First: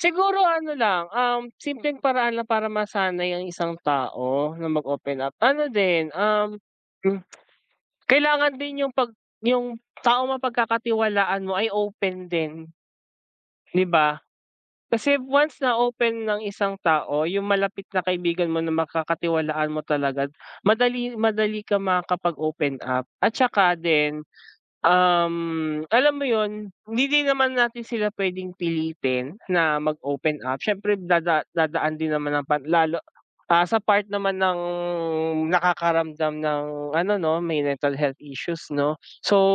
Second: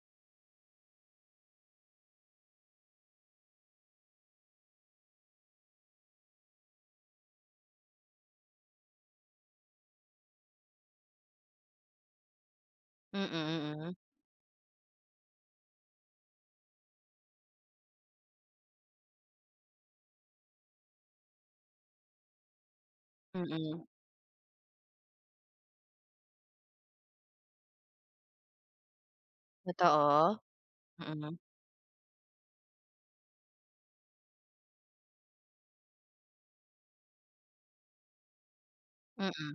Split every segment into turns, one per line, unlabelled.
Siguro ano lang, um, simpleng paraan lang para masanay ang isang tao na mag open up ano din, um, m Kailangan din 'yung 'pag 'yung taong mapagkakatiwalaan mo ay open din.
Mm, mm,
'Di
hmm.
ba? Kasi once na open ng isang tao 'yung malapit na kaibigan mo na makakatiwalaan mo talaga madali madali kang makakapag open up. At 'saka
Mm.
din, um, alam mo 'yun hindi din naman natin sila puwedeng pilitin na mag
Totoo,
open up, siyempre
mm.
dada dadaan din naman ang pag lalo, ah, sa part naman ng nakakaramdam ng ano 'no may mental health issues 'no so,
Mm.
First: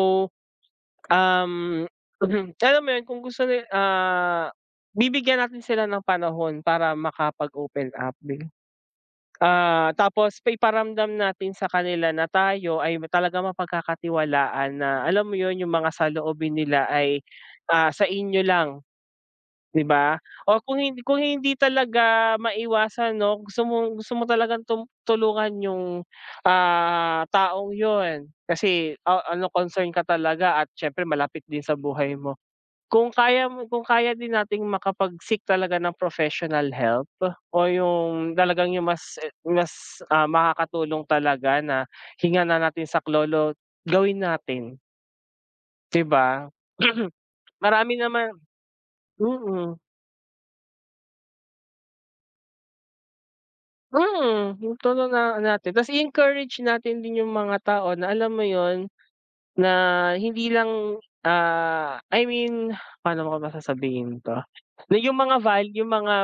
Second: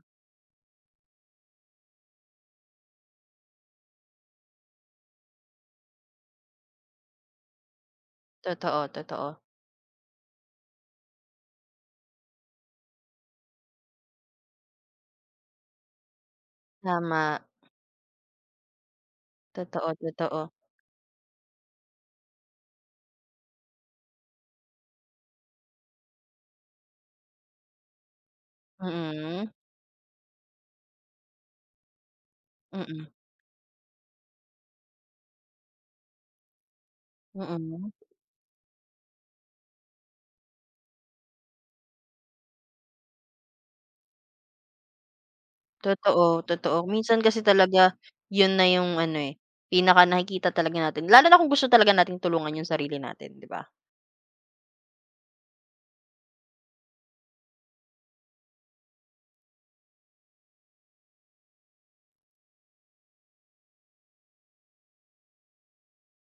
um, alam mo 'yun kung gusto ni ah, bibigyan natin sila ng panahon para makapag open up din.
Totoo, totoo.
Ah, tapos iparamdam natin sa kanila na tayo ay talagang mapagkakatiwalaan na alam mo 'yun 'yung mga saloobin nila ay,
Tama.
ah, sa inyo lang. 'Di
Totoo,
ba?
totoo.
O kung hin kung hindi talaga maiwasan 'no gusto mong, gusto mo talagang tum tulungan 'yung, ah, taong 'yun kasi a ano
Mm.
concern ka talaga at siyempre malapit din sa buhay mo.
Mm.
Kung kaya mo kung kaya din nating makapag seek talaga ng professional help o
Mm.
yung talagang yung mas, eh mas, ah, makakatulong talaga na hingan na natin saklolo gawin natin. 'Di
Totoo,
ba?
totoo. Minsan kasi talaga
Marami naman,
'yun na 'yung ano, eh,
mhm
pinaka nakikita talaga natin, lalo na kung gusto talaga natin tulungan yung sarili natin 'di ba?
Mm, yung ton na natin ta's i-encourage natin din yung mga tao na alam mo 'yun na hindi lang, ah, I mean pa'no ko ba sasabihin to? Na 'yung mga val yung mga,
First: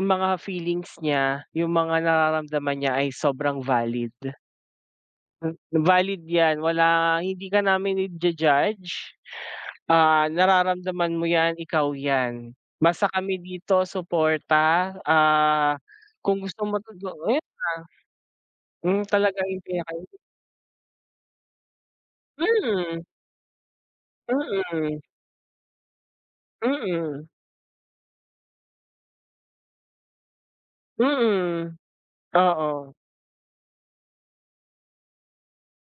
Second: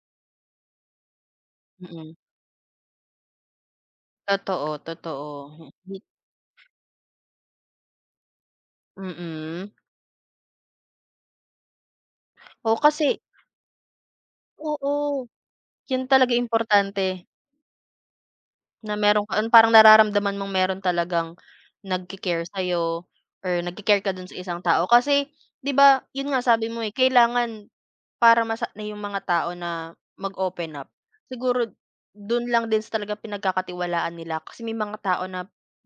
yung mga feelings niya, yung mga
Mm.
nararamdaman niya ay sobrang valid.
Totoo, totoo.
M
Mhm.
valid yan wala hindi ka namin i-ju-judge,
Mm.
ah, nararamdaman mo yan ikaw yan
O
basta
kasi
kami dito suporta,
Oo,
ah,
'yun talaga
kung gusto mo todo 'yun
importante
na.
na
Yun
mayro'n ka
talaga
ang
yung
parang
pinakaim
nararamdaman mong mayro'n talagang nag-ki-care
Mm.
sa'yo or nag-ki-care ka do'n sa isang tao
Mm.
kasi, 'di ba 'yun nga sabi mo, eh,
Mm.
kailangan para masa na 'yung mga tao na mag open up siguro
Mm,
do'n lang din
oo.
sa talagang pinagkakatiwalaan nila kasi may mga tao na,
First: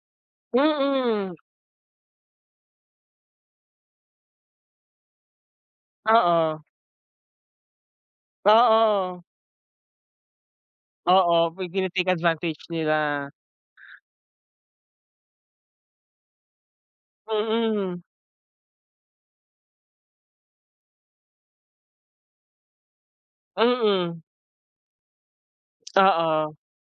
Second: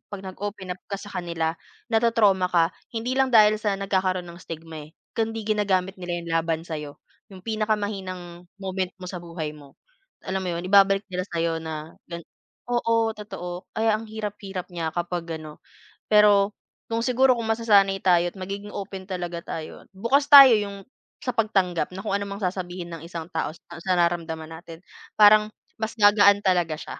'pag nag open up ka sa
Mm.
kanila na-to-trauma ka hindi lang dahil sa nagkakaroon ng stigma, eh, kung hindi ginagamit nila 'yun
Oo.
laban sa'yo yung pinakamahinang moment mo sa
Oo.
buhay mo. Alam mo 'yon ibabalik nila
Oo
sa'yo
'pag
na
tine-take
gan
advantage
oo,
nila.
totoo kaya ang hirap-hirap niya kapag ano. Pero kung siguro kung masasanay
Mm.
tayo at magiging open talaga tayo at bukas tayo yung sa pagtanggap na kung ano ang sasabihin ng isang tao sa sa
Mm.
nararamdaman natin parang mas gagaan
Oo.
talaga siya.